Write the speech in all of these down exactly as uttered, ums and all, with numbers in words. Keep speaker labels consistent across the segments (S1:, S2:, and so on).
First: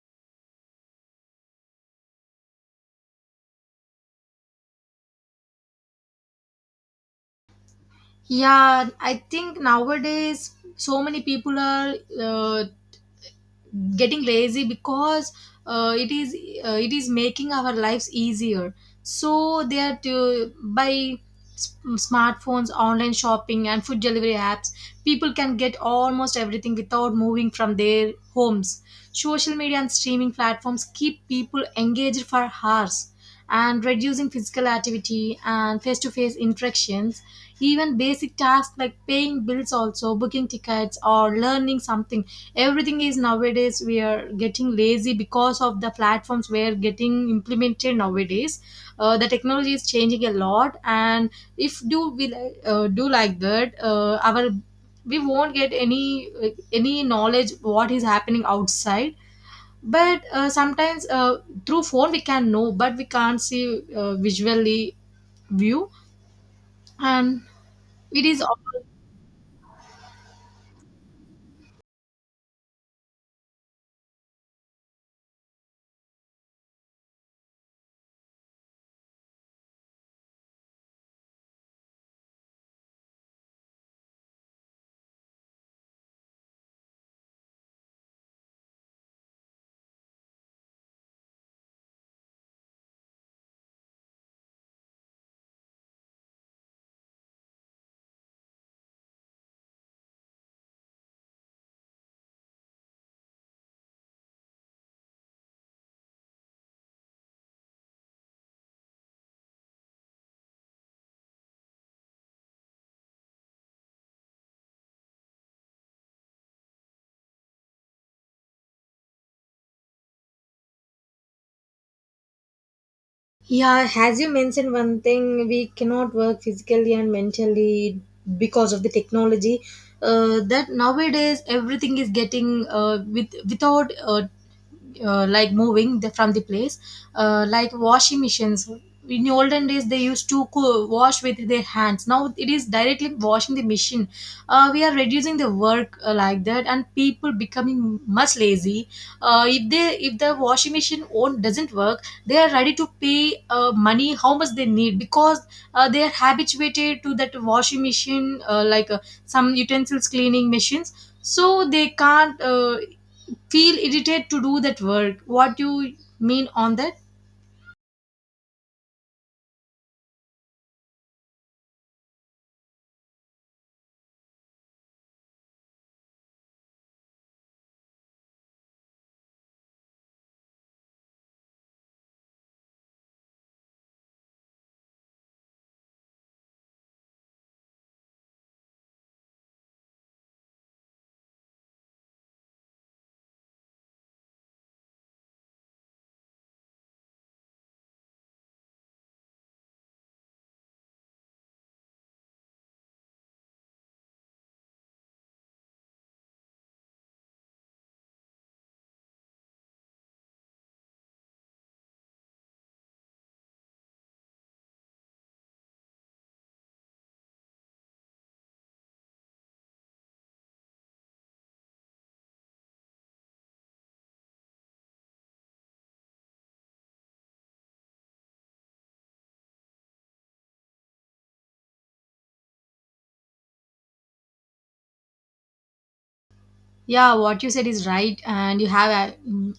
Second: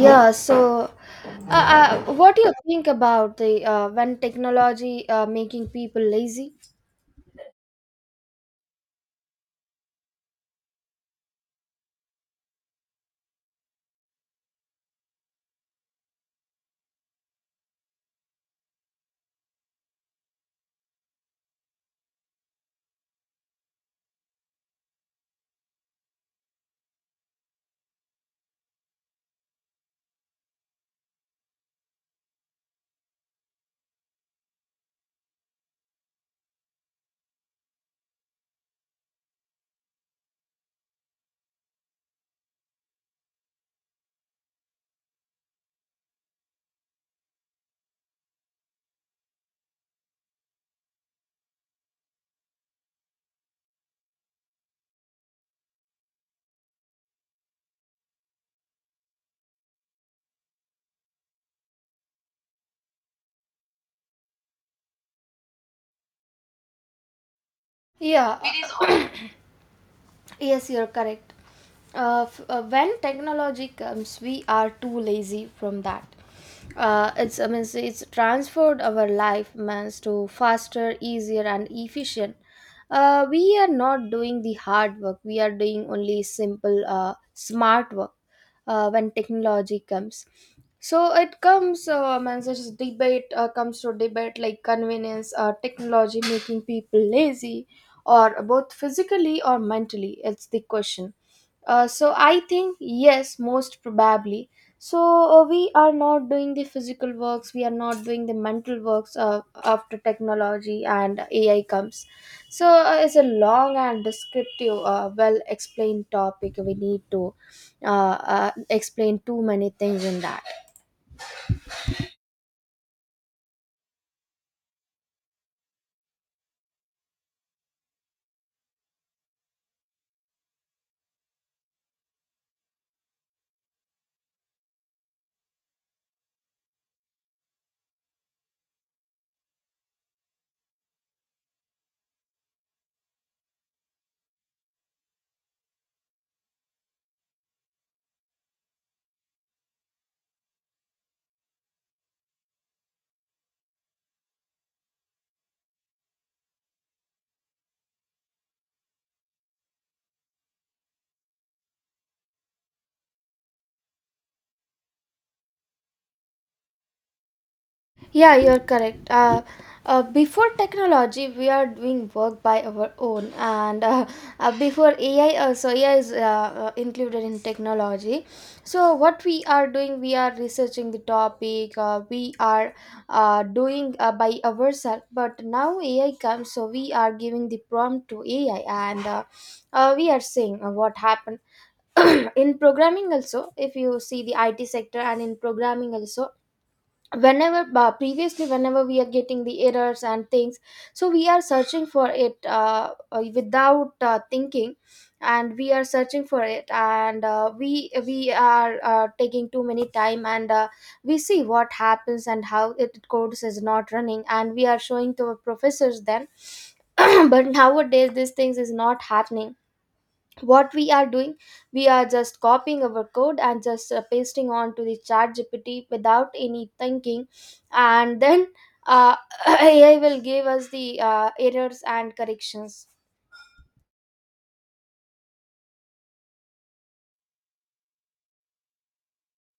S1: Yeah, so uh, uh, what do you think about the uh, when technology uh, making people lazy?
S2: Yeah, I think nowadays so many people are uh, getting lazy because uh, it is uh, it is making our lives easier, so they are to by s- smartphones, online shopping, and food delivery apps. People can get almost everything without moving from their homes. Social media and streaming platforms keep people engaged for hours and reducing physical activity and face-to-face interactions. Even basic tasks like paying bills, also booking tickets or learning something, everything is nowadays. We are getting lazy because of the platforms we are getting implemented nowadays. Uh, the technology is changing a lot, and if do we li- uh, do like that, uh, our, we won't get any like, any knowledge what is happening outside. But uh, sometimes uh, through phone we can know, but we can't see uh, visually view. And it
S1: Yeah,
S2: is.
S1: It is al- yes, you're correct. Uh, f- uh, when technology comes, we are too lazy from that. Uh, it's I mean it's transferred our life means to faster, easier, and efficient. Uh, we are not doing the hard work. We are doing only simple, uh, smart work. Uh, when technology comes, so it comes uh, man such as debate uh, comes to debate like convenience, uh, technology making people lazy or both physically or mentally, it's the question. Uh, so I think yes, most probably. So uh, we are not doing the physical works, we are not doing the mental works uh, after technology and A I comes. So uh, it's a long and descriptive, uh, well explained topic. We need to uh, uh, explain too many things in that.
S2: Yeah, as you mentioned, one thing, we cannot work physically and mentally because of the technology. Uh, that nowadays everything is getting uh, with without uh, uh, like moving the, from the place, uh, like washing machines. In the olden days they used to co- wash with their hands. Now it is directly washing the machine. Uh, we are reducing the work uh, like that, and people becoming much lazy. Uh, if they, if the washing machine own doesn't work, they are ready to pay uh, money how much they need, because uh, they are habituated to that washing machine, uh, like uh, some utensils cleaning machines. So they can't uh, feel irritated to do that work. What do you mean on that?
S1: Yeah, you're correct. Uh, uh, before technology, we are doing work by our own, and uh, uh, before A I, uh, so A I is uh, uh, included in technology. So what we are doing, we are researching the topic. Uh, we are uh, doing uh, by ourselves. But now A I comes, so we are giving the prompt to A I, and uh, uh, we are seeing uh, what happened. In programming also, if you see the I T sector and in programming also, whenever uh, previously whenever we are getting the errors and things, so we are searching for it, uh, uh, without uh, thinking, and we are searching for it, and uh, we we are uh, taking too many time, and uh, we see what happens and how it codes is not running, and we are showing to our professors then. But nowadays these things is not happening. What we are doing, we are just copying our code and just uh, pasting onto the chat G P T without any thinking, and then uh, A I will give us the uh, errors and corrections.
S2: Yeah, what you said is right, and you have uh, mm,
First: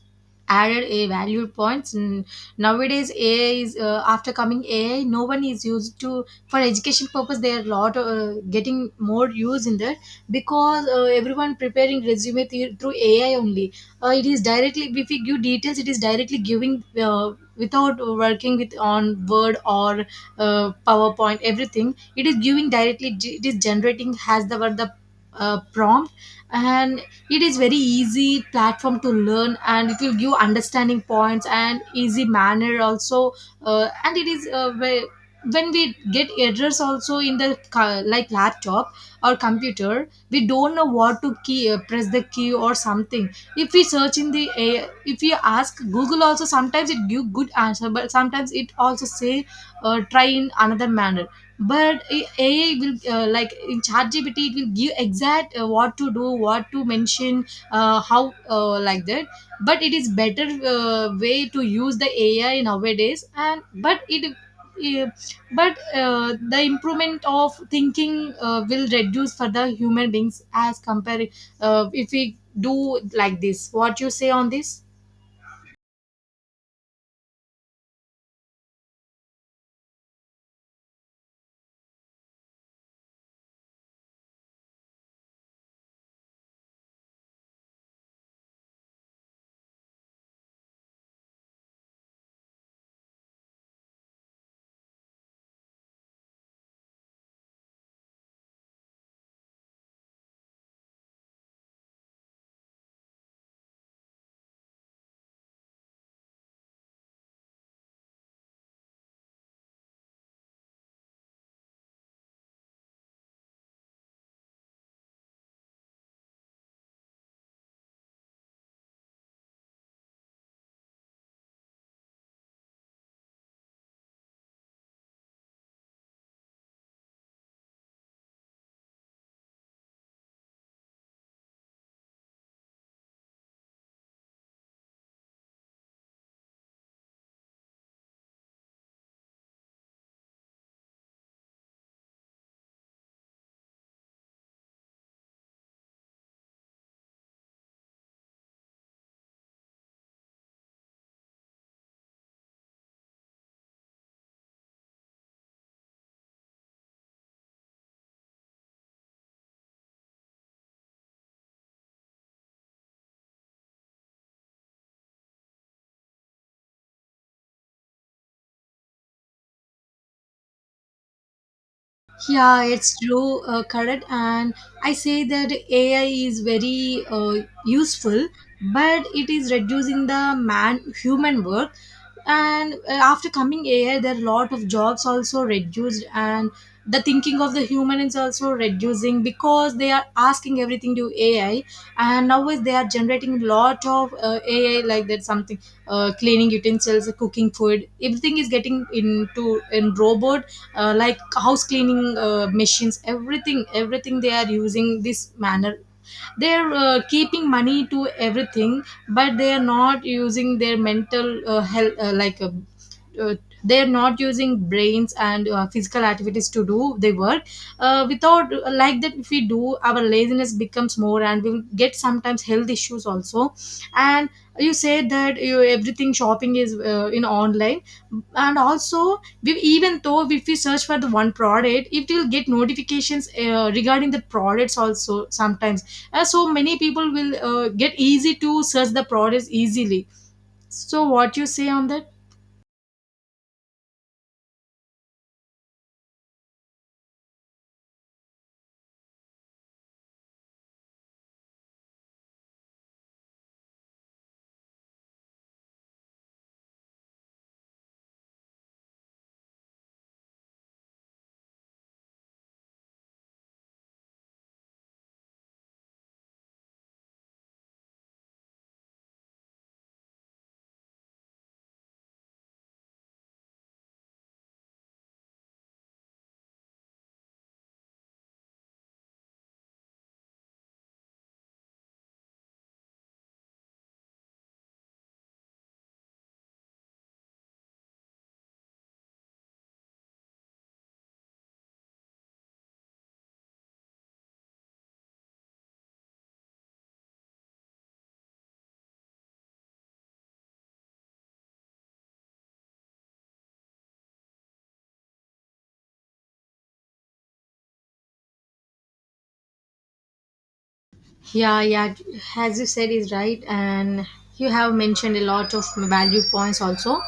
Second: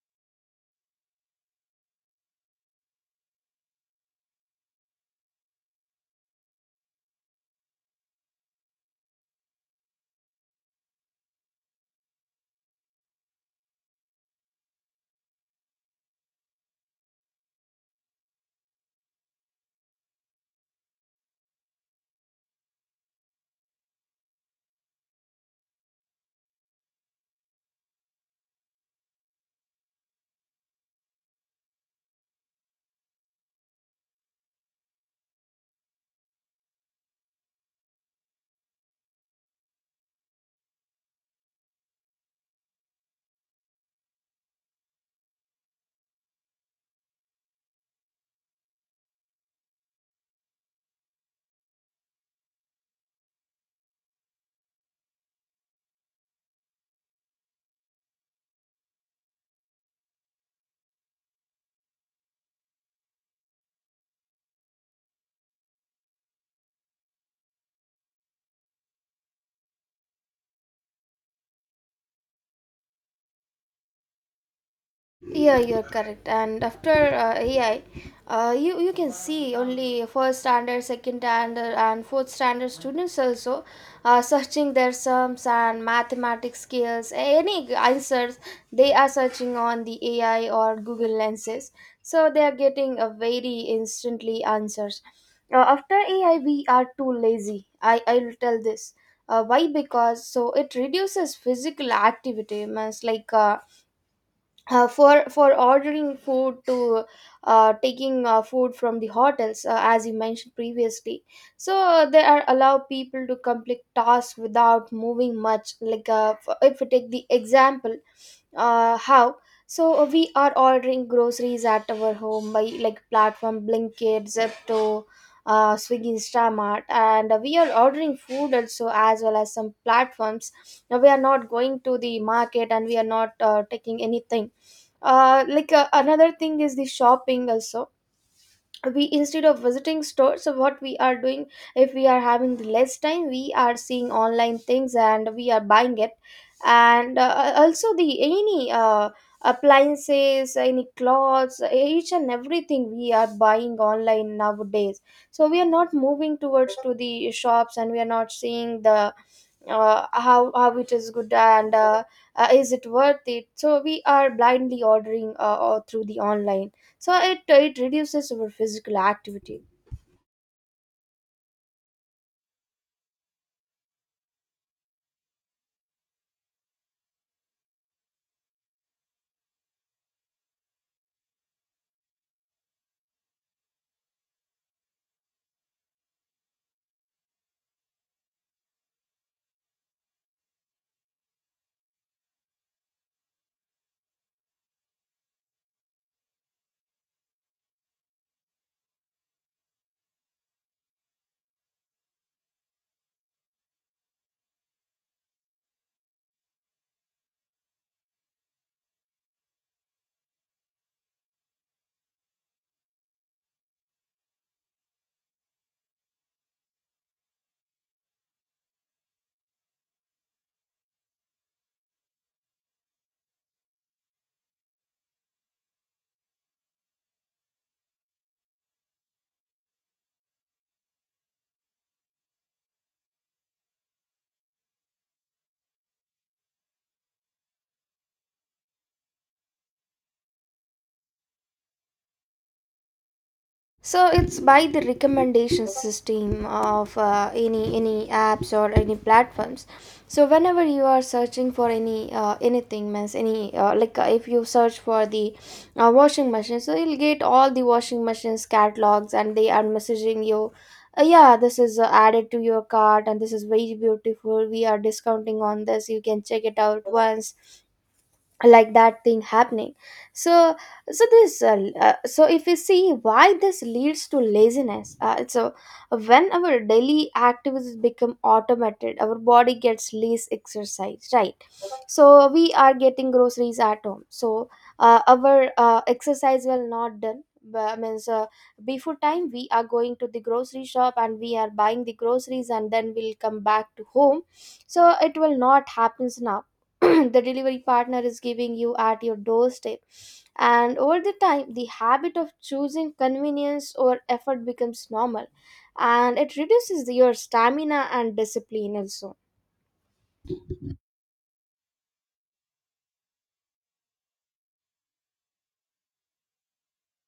S2: added a valued points. And nowadays A I is uh, after coming A I no one is used to. For education purpose they are lot uh, getting more use in that, because uh, everyone preparing resume th- through A I only. Uh, it is directly, if we give details it is directly giving uh, without working with on word or uh, PowerPoint, everything. It is giving directly, it is generating has the word, the uh, prompt. And it is very easy platform to learn, and it will give understanding points and easy manner also. Uh, and it is uh, ve- When we get errors also in the ca- like laptop or computer, we don't know what to key, uh, press the key or something. If we search in the A, if we ask Google also, sometimes it give good answer, but sometimes it also say uh, try in another manner. But A- AI will uh, like in ChatGPT, it will give exact uh, what to do, what to mention, uh, how uh, like that. But it is better uh, way to use the A I nowadays. And but it uh, but uh, the improvement of thinking uh, will reduce for the human beings as compared. Uh, if we do like this, what you say on this?
S1: Yeah, you're correct. And after uh, A I, uh, you you can see only first standard, second standard, and fourth standard students also uh, searching their sums and mathematics skills. Any answers, they are searching on the A I or Google lenses, so they are getting a very instantly answers. Uh, after A I, we are too lazy. I I will tell this. Uh, why? Because so it reduces physical activity. Means like. Uh, uh, for for ordering food, to uh, taking uh, food from the hotels, uh, as you mentioned previously. So uh, they are allow people to complete tasks without moving much, like uh, f- if we take the example. Uh, how? So uh, we are ordering groceries at our home by like platform blinkit zepto, uh, swiggy instamart, and we are ordering food also, as well as some platforms. Now we are not going to the market, and we are not uh, taking anything. Uh, like uh, another thing is the shopping also. We, instead of visiting stores, so what we are doing, if we are having less time, we are seeing online things and we are buying it. And uh, uh, also the any uh, appliances, any clothes, each and everything we are buying online nowadays. So we are not moving towards to the shops, and we are not seeing the uh, how how it is good, and uh, uh, is it worth it. So we are blindly ordering, uh, or through the online. So it it reduces our physical activity.
S2: Yeah, it's true, uh, correct. And I say that A I is very uh, useful, but it is reducing the man human work. And uh, after coming A I, there are a lot of jobs also reduced, and the thinking of the human is also reducing because they are asking everything to A I. And nowadays they are generating a lot of uh, A I like that, something, uh, cleaning utensils, cooking food, everything is getting into in robot, uh, like house cleaning uh, machines, everything everything they are using this manner. They are uh, keeping money to everything, but they are not using their mental uh, health uh, like uh, uh, they are not using brains and uh, physical activities to do their work. Uh, without like that, if we do, our laziness becomes more and we will get sometimes health issues also. And you said that you, everything shopping is uh, in online. And also we, even though if we search for the one product, it will get notifications uh, regarding the products also sometimes. Uh, so many people will uh, get easy to search the products easily. So what you say on that?
S1: So it's by the recommendation system of uh, any any apps or any platforms. So whenever you are searching for any uh, anything, means any, uh, like uh, if you search for the uh, washing machine, so you'll get all the washing machines catalogs, and they are messaging you, uh, yeah, this is uh, added to your cart, and this is very beautiful, we are discounting on this, you can check it out once. Like that thing happening. So so this uh, l- uh, so if you see why this leads to laziness, uh, it's a, when our daily activities become automated, our body gets less exercise, right? So we are getting groceries at home, so uh, our uh, exercise will not done. But means, uh, before time we are going to the grocery shop and we are buying the groceries, and then we'll come back to home. So it will not happens now. The delivery partner is giving you at your doorstep. And over the time, the habit of choosing convenience over effort becomes normal, and it reduces your stamina and discipline also.
S2: Yeah, yeah, as you said, is right, and you have mentioned a lot of value points also.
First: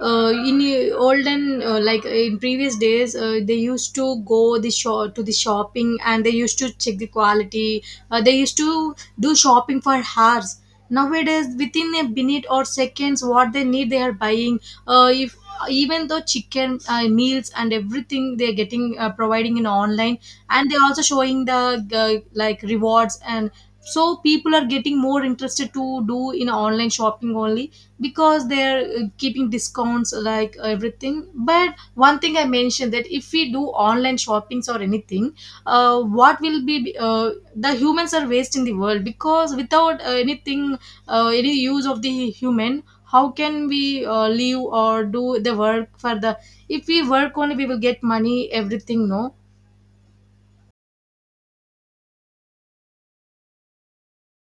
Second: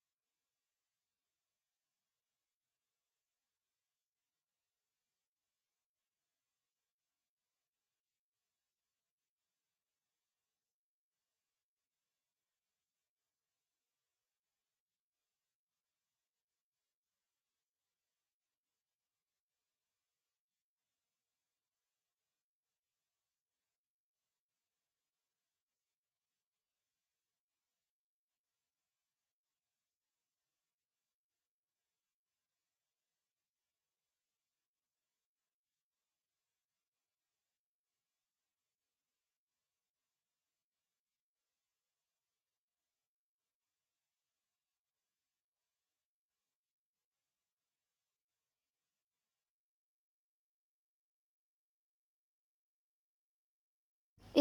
S2: Uh, in uh, olden, uh, like in previous days, uh, they used to go the shop to the shopping, and they used to check the quality. Uh, they used to do shopping for hours. Nowadays, within a minute or seconds, what they need, they are buying. Uh, if, even though chicken uh, meals and everything, they're getting uh, providing in online, and they're also showing the uh, like rewards. And so people are getting more interested to do in online shopping only, because they're uh, keeping discounts like everything. But one thing I mentioned that, if we do online shoppings or anything, uh, what will be, uh, the humans are wasting the world because without uh, anything, uh, any use of the human, how can we uh, live or do the work for the, if we work only, we will get money, everything, no?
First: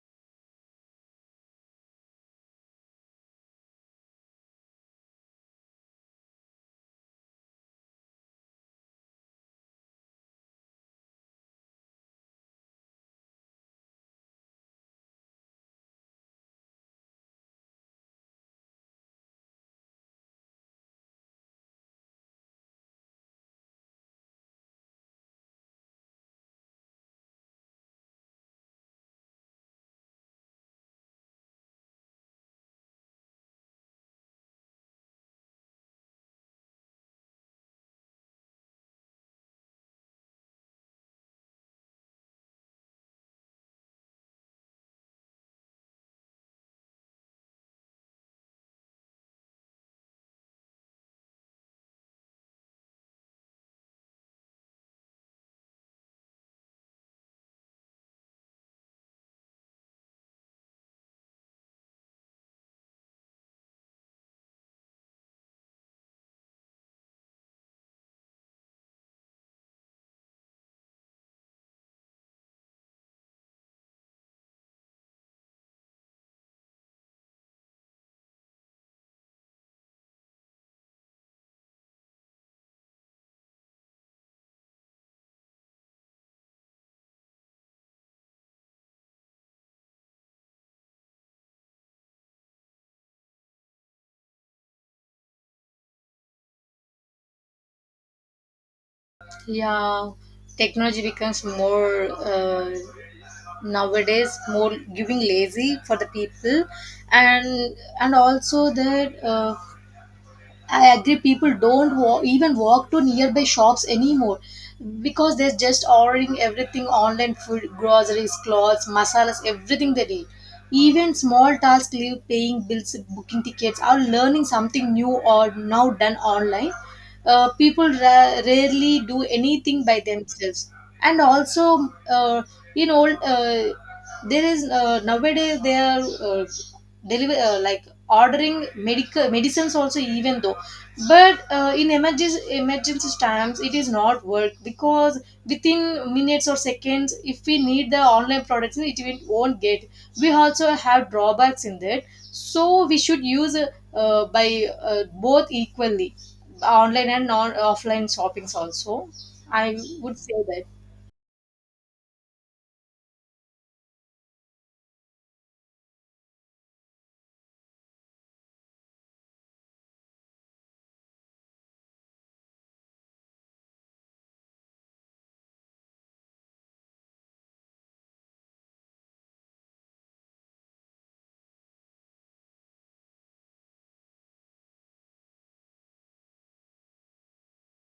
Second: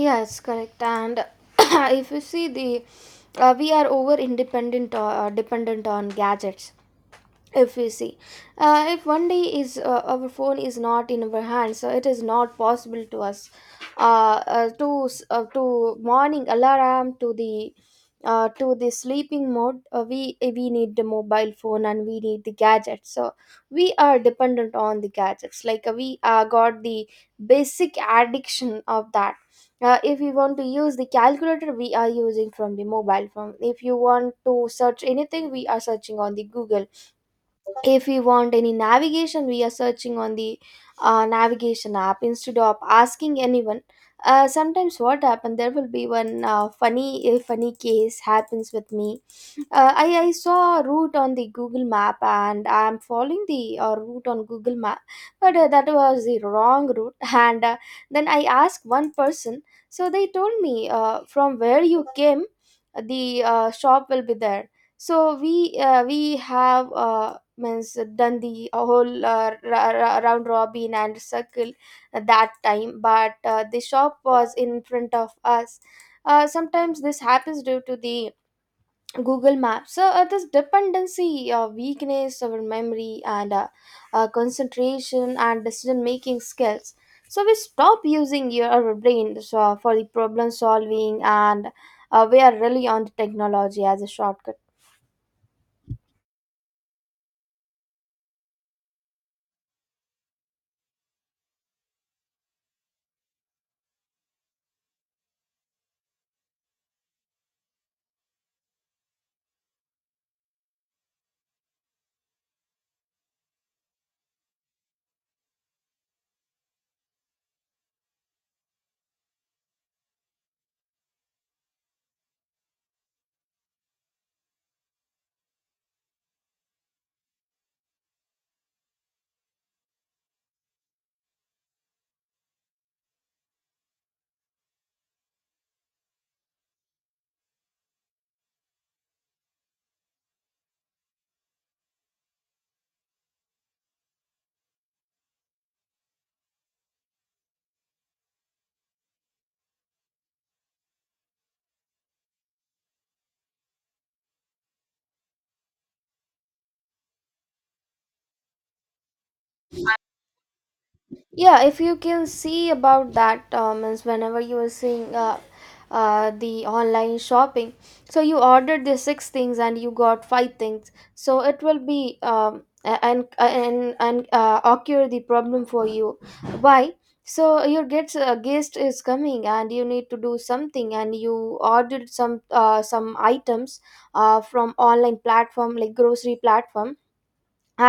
S1: Yes, correct. And if you see the uh, we are over independent, uh, dependent on gadgets. If we see, uh, if one day is, uh, our phone is not in our hands, so it is not possible to us uh, uh, to s- uh, to morning alarm, to the uh, to the sleeping mode. Uh, we uh, we need the mobile phone and we need the gadgets, so we are dependent on the gadgets, like uh, we uh, got the basic addiction of that. Uh, if you want to use the calculator, we are using from the mobile phone. If you want to search anything, we are searching on the google. If we want any navigation, we are searching on the uh, navigation app, instead of asking anyone. Uh, sometimes what happened, there will be one uh, funny a funny case happens with me. Uh, I, I saw a route on the Google map, and I'm following the uh, route on Google map, but uh, that was the wrong route. And uh, Then I asked one person, so they told me, uh, from where you came, the uh, shop will be there. So we uh, we have uh, means done the whole uh, ra- ra- round robin and circle at that time, but uh, the shop was in front of us. Uh, sometimes this happens due to the Google Maps. So uh, this dependency, uh, weakness of our memory, and uh, uh, concentration and decision making skills. So we stop using your our brain, so for the problem solving, and uh, we are really on the technology as a shortcut.
S2: Yeah, technology becomes more. Uh, Nowadays more giving lazy for the people. And and also that uh, I agree, people don't wa- even walk to nearby shops anymore because they're just ordering everything online: food, groceries, clothes, masalas, everything they need. Even small tasks like paying bills, booking tickets, or learning something new or now done online. Uh, people ra- rarely do anything by themselves. And also, uh, in old, uh, there is uh, nowadays they are uh, deliver uh, like ordering medical medicines also, even though, but uh, in emergency, emergency times it is not work because within minutes or seconds if we need the online products it, we won't get. We also have drawbacks in that. So we should use uh, uh, by uh, both equally, online and non offline shoppings also, I would say that.
S1: Yeah, if you can see about that, um, means whenever you are seeing uh, uh, the online shopping, so you ordered the six things and you got five things, so it will be um, a- and and and uh, occur the problem for you. Why? So your gets uh, guest is coming and you need to do something, and you ordered some uh, some items uh, from online platform, like grocery platform,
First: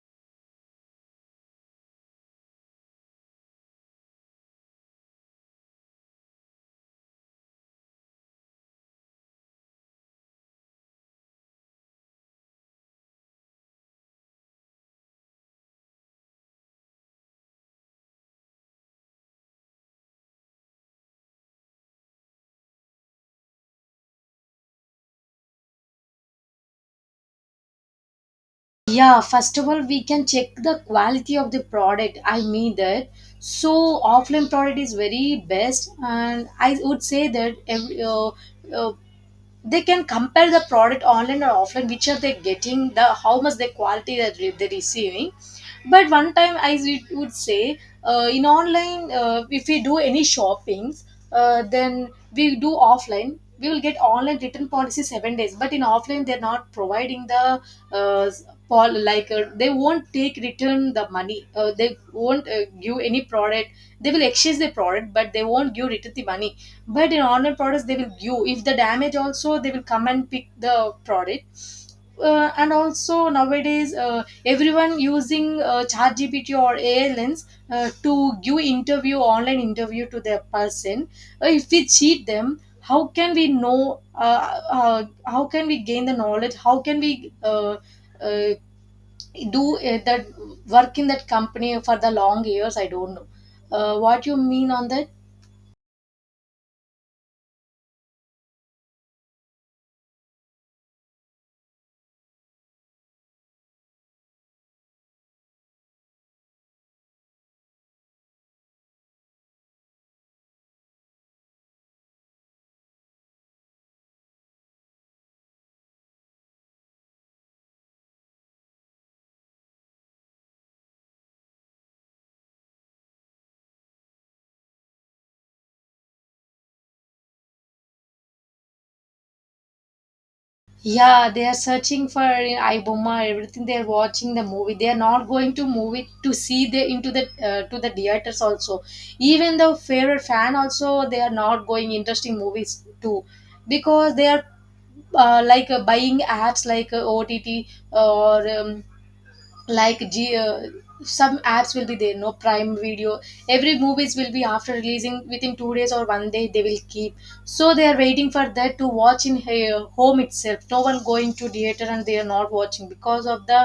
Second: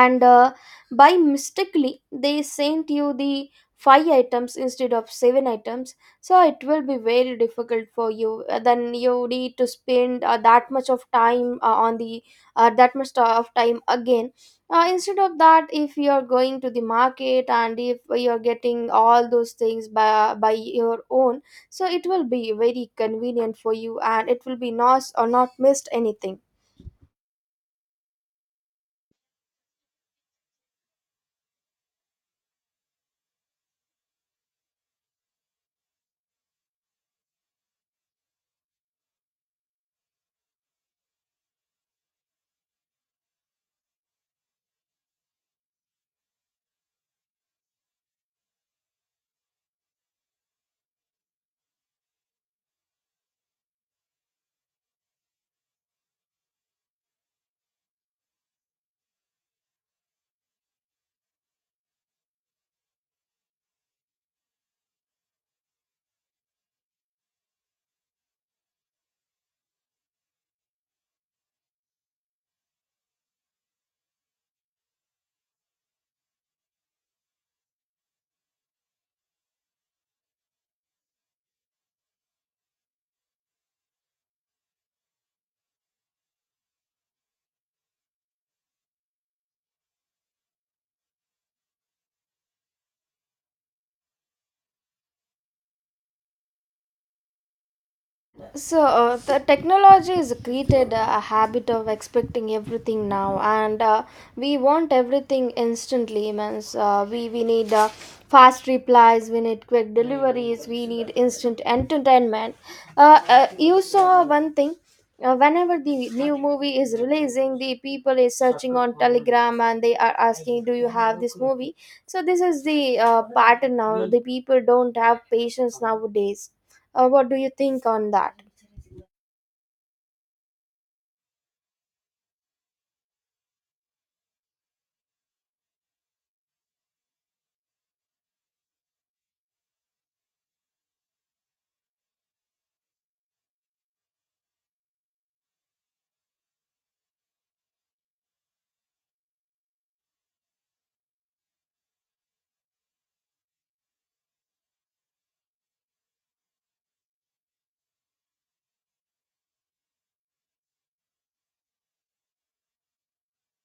S1: and uh, by mistakenly they sent you the five items instead of seven items. So it will be very difficult for you. Uh, then you need to spend uh, that much of time uh, on the uh, that much of time again, uh, instead of that. If you are going to the market and if you are getting all those things by, by your own, so it will be very convenient for you, and it will be not or not missed anything.
S2: Yeah, first of all, we can check the quality of the product, I mean that. So offline product is very best, and I would say that every, uh, uh, they can compare the product online or offline, which are they getting, the how much the quality that re- they're receiving. But one time I would would say uh, in online, uh, if we do any shoppings, uh, then we do offline, we will get online return policy seven days, but in offline they're not providing the uh, pol- like uh, they won't take return the money, uh, they won't uh, give any product. They will exchange the product, but they won't give return the money. But in online products they will give, if the damage also they will come and pick the product. Uh, and also nowadays uh, everyone using uh, chat gpt or A I lens uh, to give interview, online interview to their person. Uh, if we cheat them, how can we know uh, uh, how can we gain the knowledge, how can we uh, uh, do uh, that work in that company for the long years, I don't know. Uh, what you mean on that?
S1: So, uh, the technology has created a habit of expecting everything now, and uh, we want everything instantly. Means, uh, we we need uh, fast replies, we need quick deliveries, we need instant entertainment. Uh, uh, you saw one thing. Uh, whenever the new movie is releasing, the people is searching on Telegram and they are asking, "Do you have this movie?" So this is the uh, pattern now. The people don't have patience nowadays. Uh, what do you think on that?
S2: Yeah, they are searching for iBoma, everything. They are watching the movie. They are not going to movie to see the into the uh, to the theaters also. Even the favorite fan also, they are not going interesting movies too, because they are uh, like uh, buying apps like uh, O T T or um, like G, uh, some apps will be there, no, Prime Video. Every movies will be after releasing within two days or one day they will keep. So they are waiting for that to watch in uh, home itself. No one going to theater, and they are not watching because of the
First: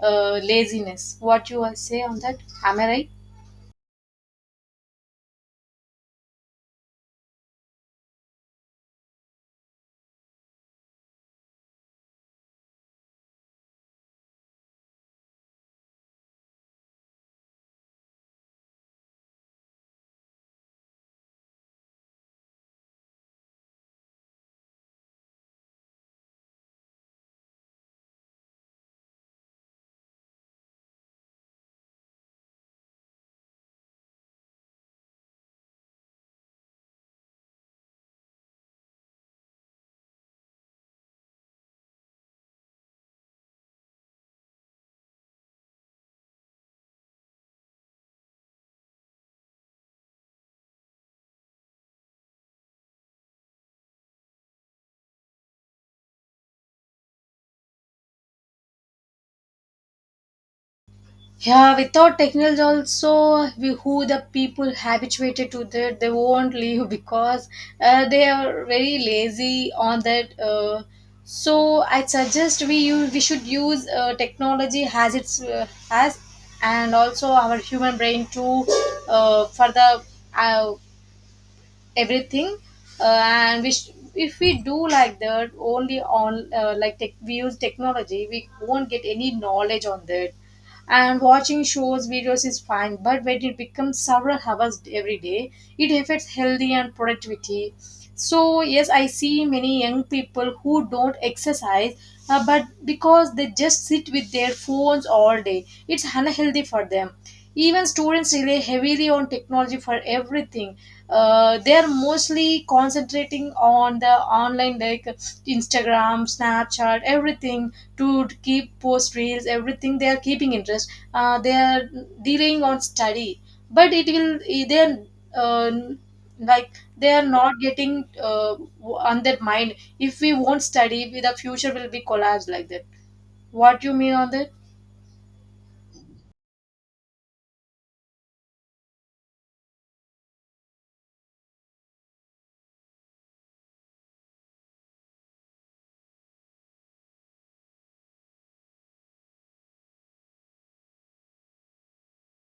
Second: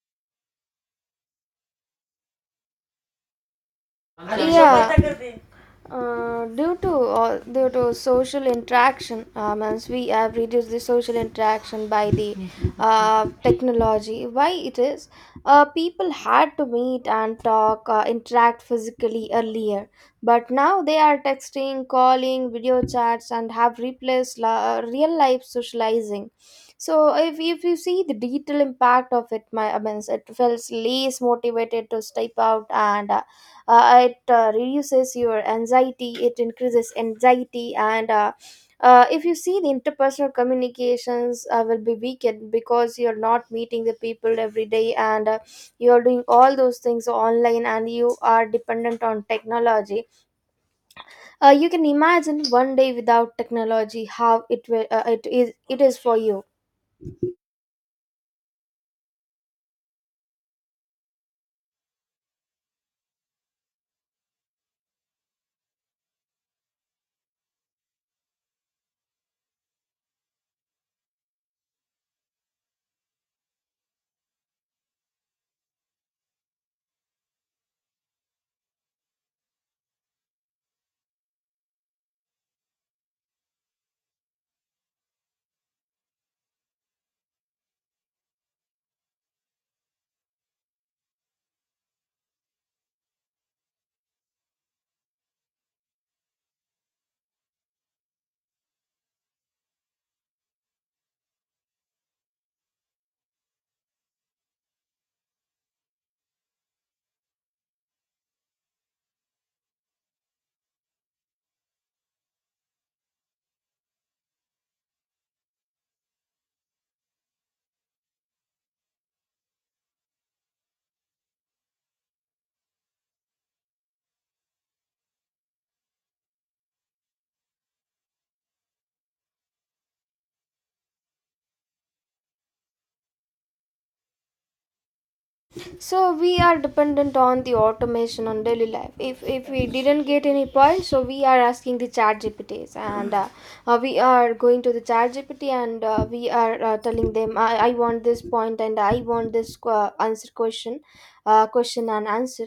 S2: uh, laziness. What you will say on that? Am I right?
S1: Yeah. Mm-hmm. uh, due to uh, due to social interaction, um, means we have reduced the social interaction by the uh, technology. Why it is? Uh, people had to meet and talk, uh, interact physically earlier, but now they are texting, calling, video chats and have replaced la- real life socializing. So if, if you see the detailed impact of it, my I mean, it feels less motivated to step out, and uh, uh, it uh, reduces your anxiety, it increases anxiety. And uh, uh, if you see the interpersonal communications, uh, will be weakened because you're not meeting the people every day, and uh, you're doing all those things online and you are dependent on technology. Uh, you can imagine one day without technology how it will, uh, it is it is for you.
S2: Yeah, without technology also, we, who the people habituated to that, they won't leave because uh, they are very lazy on that. Uh, so I suggest we use, we should use uh, technology as it's uh, has, and also our human brain to uh, for the uh, everything. Uh, and we sh- if we do like that only on uh, like tech- we use technology, we won't get any knowledge on that. And watching shows videos is fine, but when it becomes several hours every day, it affects healthy and productivity. So yes, I see many young people who don't exercise, uh, but because they just sit with their phones all day, it's unhealthy for them. Even students rely heavily on technology for everything. Uh, they're mostly concentrating on the online, like Instagram, Snapchat, everything, to keep post reels, everything they are keeping interest. Uh, they are delaying on study. But it will, they're, uh, like they are not getting uh, on that mind, if we won't study the future will be collapsed like that. What you mean on that?
S1: So we are dependent on the automation on daily life. If if we didn't get any point, so we are asking the chat gpts, and uh, uh, we are going to the chat gpt, and uh, we are uh, telling them, I, I want this point and I want this uh, answer question, uh, question and answer.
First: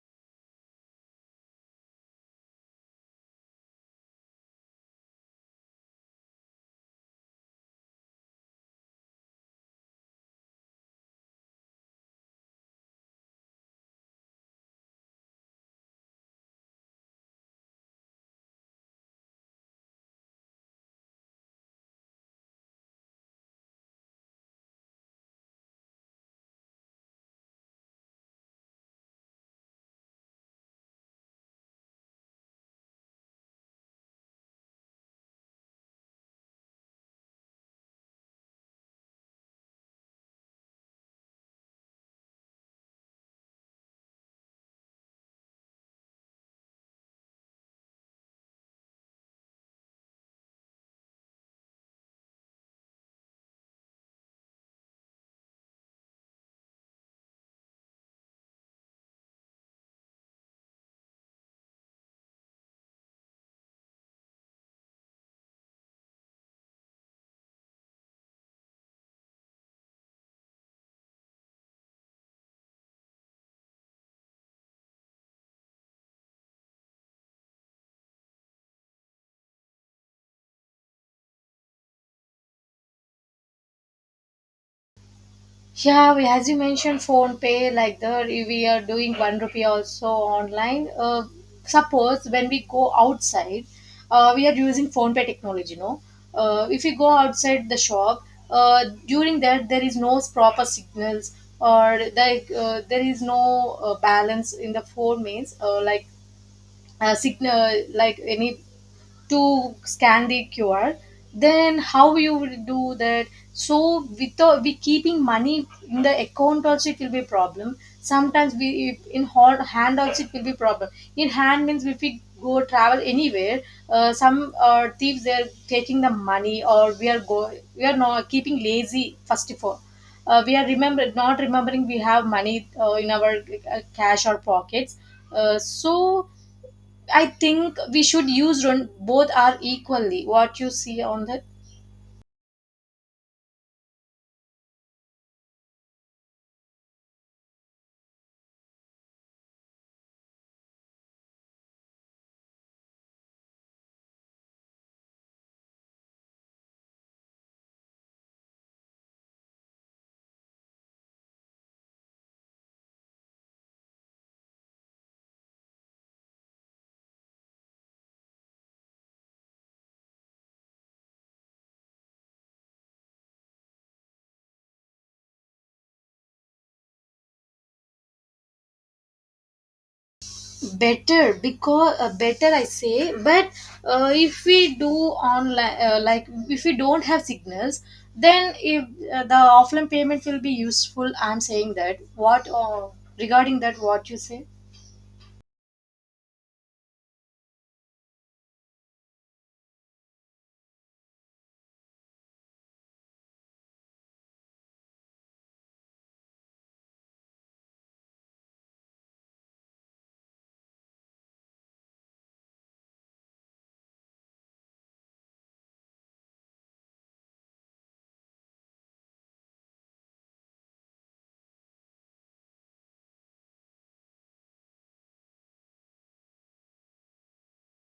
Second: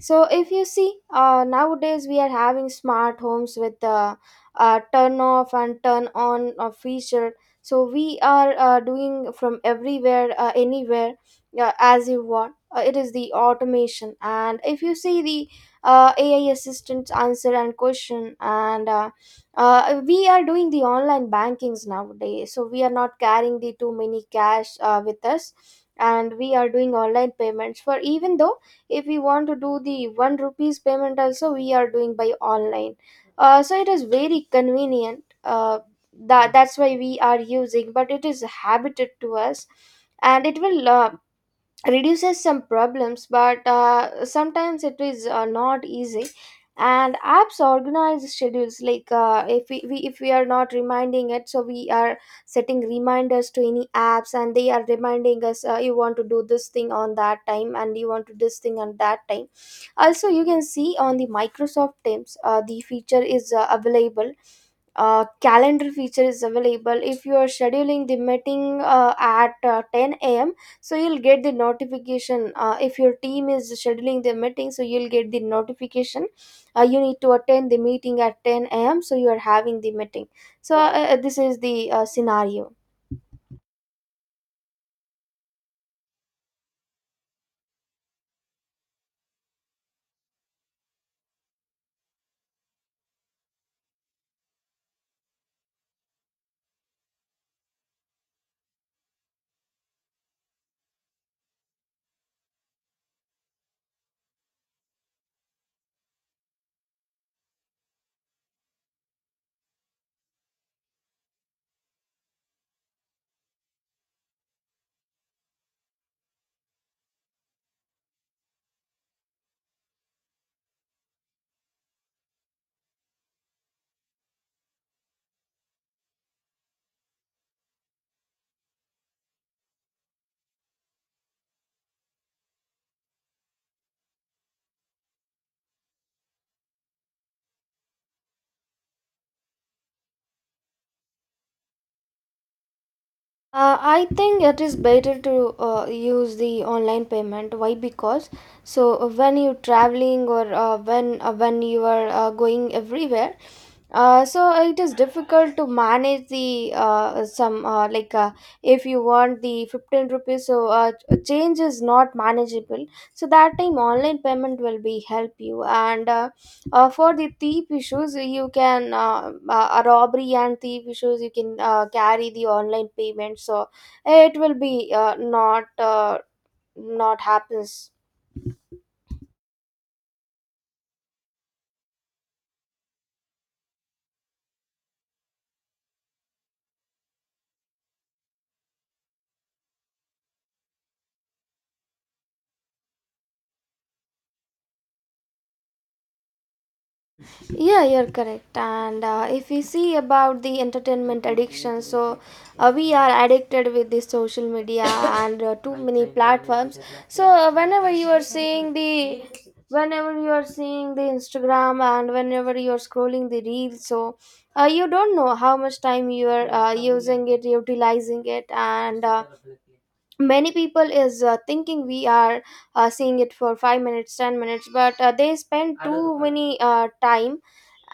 S1: So if you see, uh, nowadays we are having smart homes with uh, uh, turn off and turn on uh, feature. So we are uh, doing from everywhere, uh, anywhere, uh, as you want. Uh, it is the automation. And if you see the uh, ai assistants, answer and question, and uh, uh, we are doing the online bankings nowadays, so we are not carrying the too many cash uh, with us. And we are doing online payments, for, even though if we want to do the one rupees payment also, we are doing by online. Uh, so it is very convenient. uh, that that's why we are using, but it is habited to us. And it will, uh, reduces some problems, but uh, sometimes it is uh, not easy. And apps organize schedules like, uh, if we, we if we are not reminding it, so we are setting reminders to any apps, and they are reminding us, uh, you want to do this thing on that time and you want to do this thing on that time. Also you can see on the Microsoft Teams, uh, the feature is uh, available, uh, calendar feature is available. If you are scheduling the meeting uh, at uh, ten a m., so you'll get the notification. Uh, if your team is scheduling the meeting, so you'll get the notification. Uh, you need to attend the meeting at ten a m., so you are having the meeting. So uh, uh, this is the uh, scenario.
S2: Yeah, we, as you mentioned, phone pay, like the, we are doing one rupee also online. Uh, suppose when we go outside, uh, we are using phone pay technology. No, uh, if we go outside the shop, uh, during that there is no proper signals or like uh, there is no uh, balance in the phone means uh, like uh, signal like any to scan the Q R, then how you will do that? So without we keeping money in the account also it will be a problem. Sometimes we if in hol- hand also it will be problem. In hand means if we go travel anywhere, uh, some uh, thieves they are taking the money or we are go we are not keeping lazy first of all. Uh, we are remember not remembering we have money uh, in our uh, cash or pockets. Uh, so I think we should use run, both are equally. What you see on that
S1: uh, I think it is better to uh, use the online payment. Why? Because, so uh, when you're traveling, or uh, when uh, when you are uh, going everywhere. Uh, so uh, it is difficult to manage the uh, some, uh, like, uh, if you want the fifteen rupees, so uh, change is not manageable. So that time, online payment will be help you, and uh, uh, for the thief issues, you can uh, uh, robbery and thief issues, you can uh, carry the online payment, so it will be uh, not uh, not happens.
S2: better because uh, better I say, but uh, if we do online uh, like if we don't have signals, then if uh, the offline payment will be useful. I'm saying that what uh, regarding that what you say.
S1: Yeah, you're correct. And uh, if we see about the entertainment addiction, so uh, we are addicted with the social media and uh, too many platforms. So uh, whenever you are seeing the, whenever you are seeing the Instagram, and whenever you are scrolling the reels, so uh, you don't know how much time you are uh, using it, utilizing it, and. Uh, many people is uh, thinking we are uh, seeing it for five minutes, ten minutes, but uh, they spend too many uh, time,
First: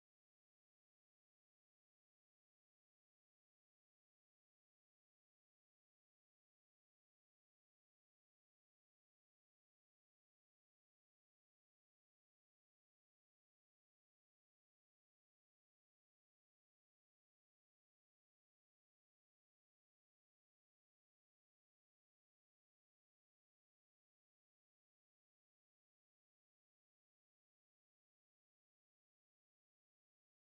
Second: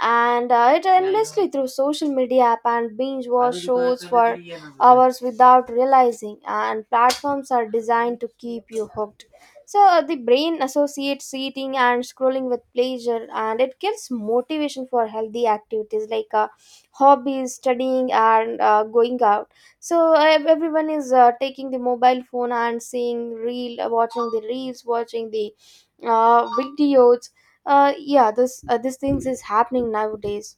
S1: and uh, it endlessly through social media app and binge watch shows for hours without realizing. And platforms are designed to keep you hooked, so uh, the brain associates eating and scrolling with pleasure, and it gives motivation for healthy activities like, uh, hobbies, studying, and uh, going out. So ev- everyone is uh, taking the mobile phone and seeing reel, watching the reels, watching the uh, videos. Uh, yeah, this uh, these things is happening nowadays.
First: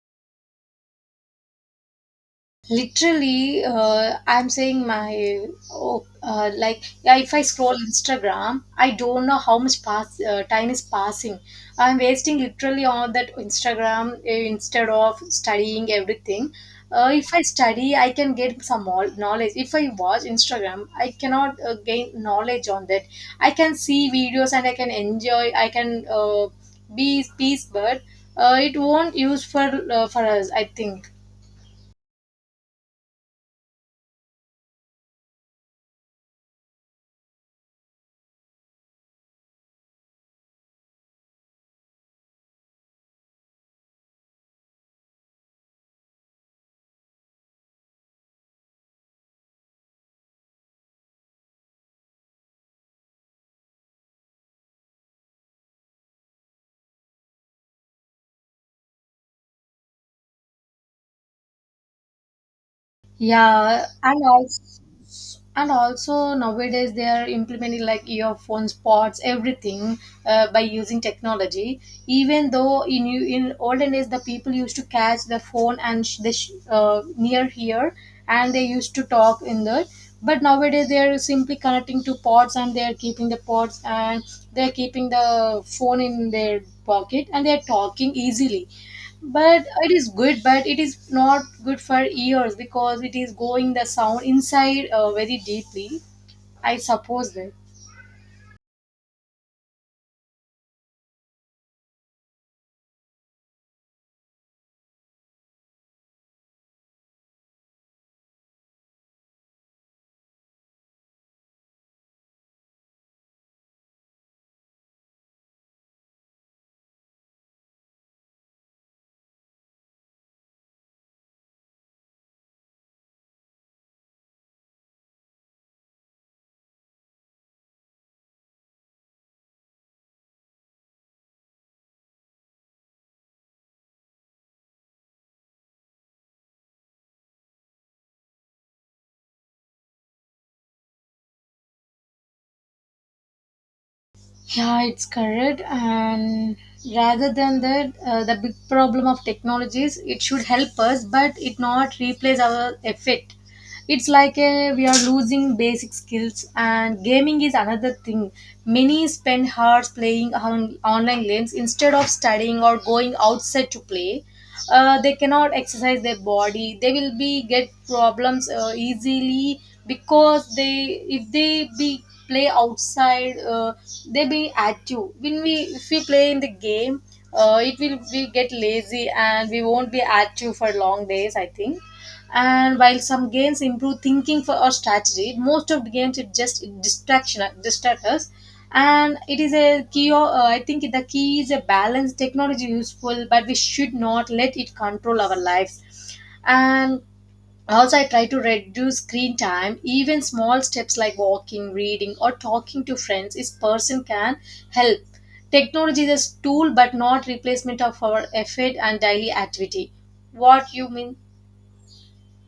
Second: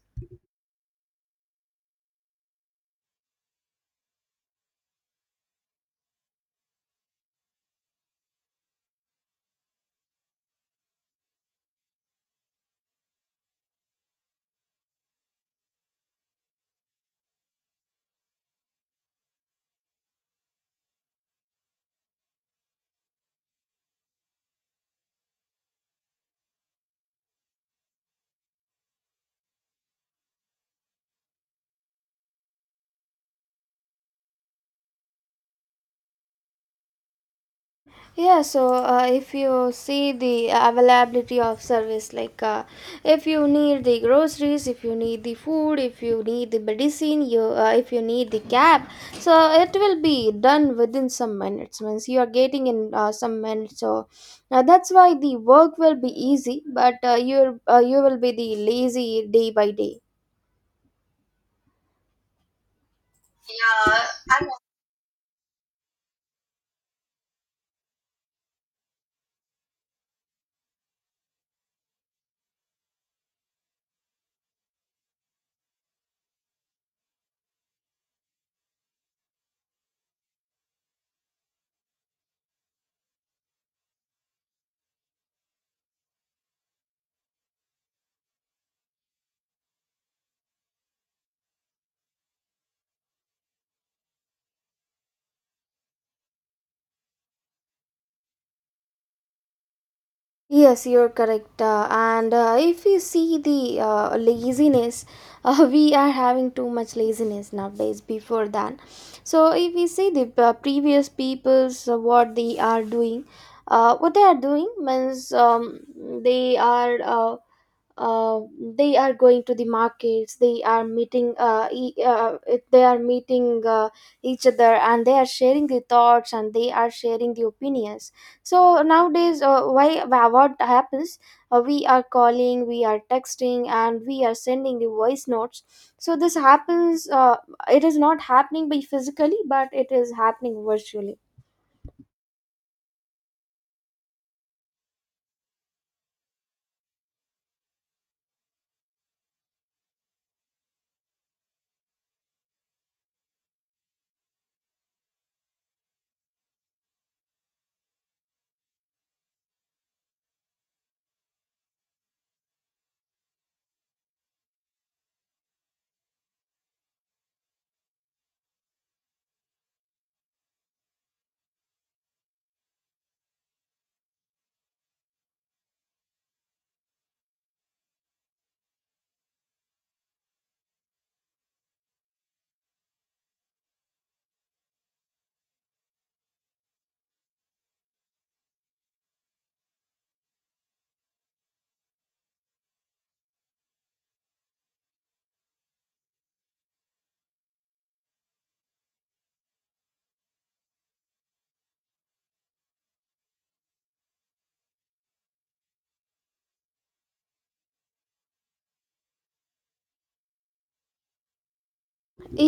S2: Literally, uh, I'm saying my. Oh, uh, like yeah, if I scroll Instagram I don't know how much pass uh, time is passing. I'm wasting literally on that Instagram, uh, instead of studying everything. Uh, if I study I can get some more knowledge, if I watch Instagram I cannot uh, gain knowledge on that. I can see videos and I can enjoy, I can uh, be peace, but uh, it won't use for uh, for us I think.
S1: Yeah, so uh, if you see the availability of service, like, uh, if you need the groceries, if you need the food, if you need the medicine, you uh, if you need the cab, so it will be done within some minutes. Means you are getting in uh, some minutes, so uh, that's why the work will be easy, but uh, you uh, you will be the lazy day by day.
S2: Yeah, and also and also nowadays they are implementing like earphones, pods, everything uh, by using technology. Even though in you in olden days the people used to catch the phone and sh- the sh- uh, near here and they used to talk in the. But nowadays they are simply connecting to pods and they are keeping the pods and they are keeping the phone in their pocket and they are talking easily, but it is good but it is not good for ears because it is going the sound inside uh, very deeply I suppose that.
S1: Yes, you're correct. Uh, and uh, if you see the uh, laziness, uh, we are having too much laziness nowadays, before that. So, if we see the uh, previous people's, uh, what they are doing, uh, what they are doing means, um, they are. Uh, uh, they are going to the markets, they are meeting uh, e- uh, they are meeting uh, each other, and they are sharing the thoughts and they are sharing the opinions. So nowadays, uh, why wha- what happens, uh, we are calling, we are texting, and we are sending the voice notes. So this happens, uh, it is not happening by physically but it is happening virtually.
S2: Yeah, it's correct. And rather than that uh, the big problem of technology is it should help us but it not replace our effort. It's like a, we are losing basic skills, and gaming is another thing. Many spend hours playing on online games instead of studying or going outside to play. Uh, they cannot exercise their body, they will be get problems uh, easily, because they if they be play outside, uh, they be active. When we, if we play in the game, uh, it will we get lazy and we won't be active for long days I think. And while some games improve thinking for our strategy, most of the games it just distraction distract us. And it is a key o- uh, I think the key is a balance. Technology useful, but we should not let it control our lives. And also I try to reduce screen time, even small steps like walking, reading, or talking to friends is person can help. Technology is a tool but not replacement of our effort and daily activity. What you mean?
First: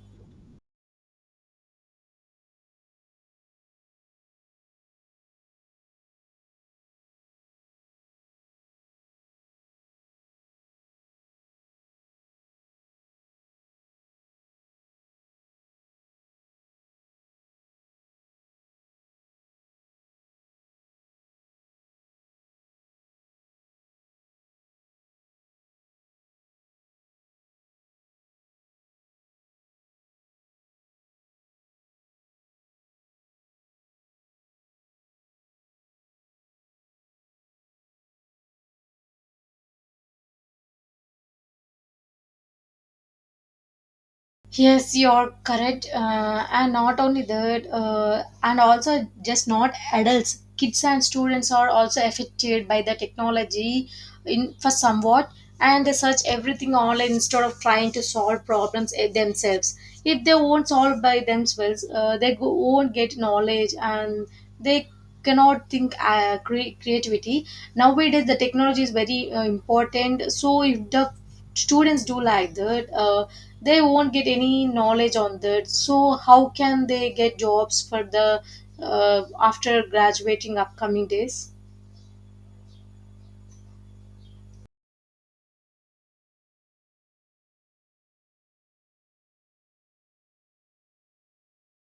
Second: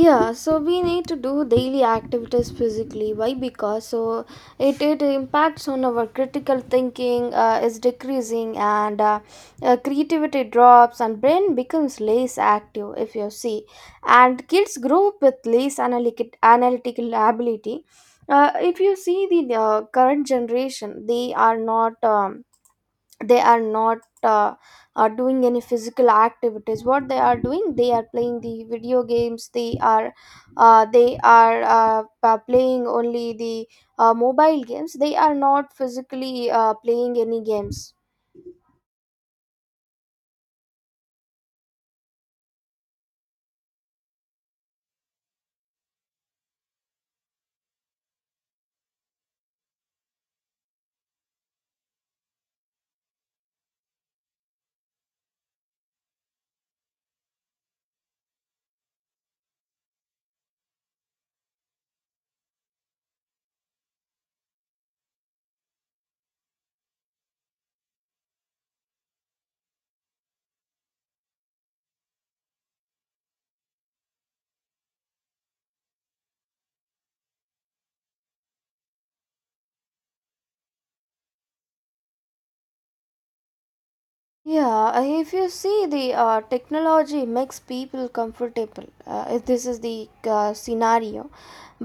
S1: Yeah, so we need to do daily activities physically. Why? Because so it, it impacts on our critical thinking, uh, is decreasing, and uh, uh, creativity drops and brain becomes less active, if you see. And kids grow up with less analytic, analytical ability. Uh, if you see the uh, current generation, they are not, um, they are not uh, uh, doing any physical activities. What they are doing, they are playing the video games, they are uh, they are uh, uh, playing only the uh, mobile games. They are not physically uh, playing any games.
S2: Yes, you're correct. Uh, and not only that, uh, and also just not adults, kids and students are also affected by the technology in for somewhat, and they search everything online instead of trying to solve problems eh, themselves. If they won't solve by themselves, uh, they go, won't get knowledge, and they cannot think uh, cre- creativity. Nowadays, the technology is very uh, important. So if the students do like that, uh, they won't get any knowledge on that, so how can they get jobs for the uh, after graduating upcoming days?
S1: Yeah, uh, if you see the uh, technology makes people comfortable, uh, if this is the uh, scenario.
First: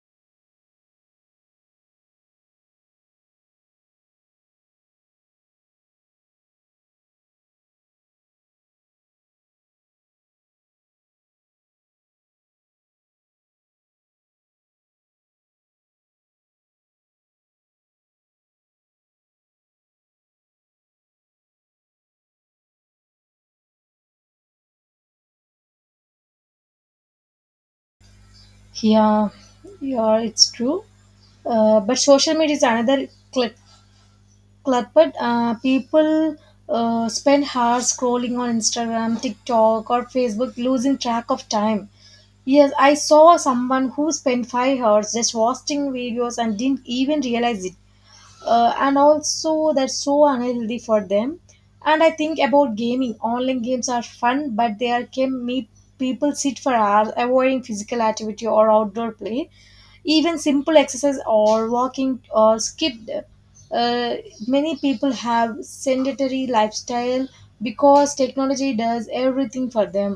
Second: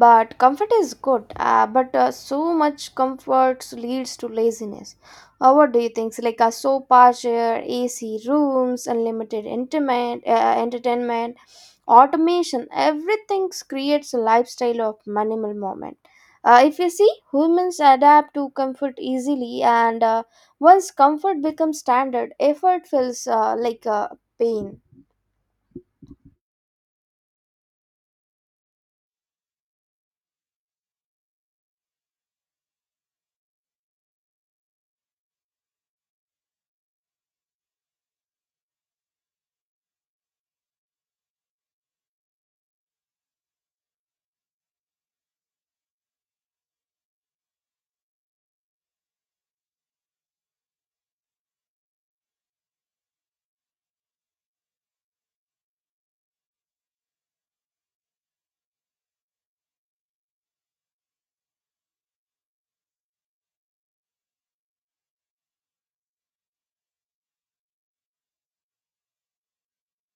S1: But comfort is good, uh, but uh, so much comfort leads to laziness. Uh, what do you think? So, like a sofa chair, ac rooms, unlimited intimate, uh, entertainment, automation, everything creates a lifestyle of minimal moment. Uh, if you see, humans adapt to comfort easily. And uh, once comfort becomes standard, effort feels uh, like a pain.
S2: Yeah, yeah, it's true. Uh, but social media is another cl- cluttered. Uh, people uh, spend hours scrolling on Instagram, TikTok, or Facebook, losing track of time. Yes, I saw someone who spent five hours just watching videos and didn't even realize it. Uh, and also, that's so unhealthy for them. And I think about gaming, online games are fun but they are can make people sit for hours avoiding physical activity or outdoor play. Even simple exercise or walking or skipped. uh, Many people have sedentary lifestyle because technology does everything for them.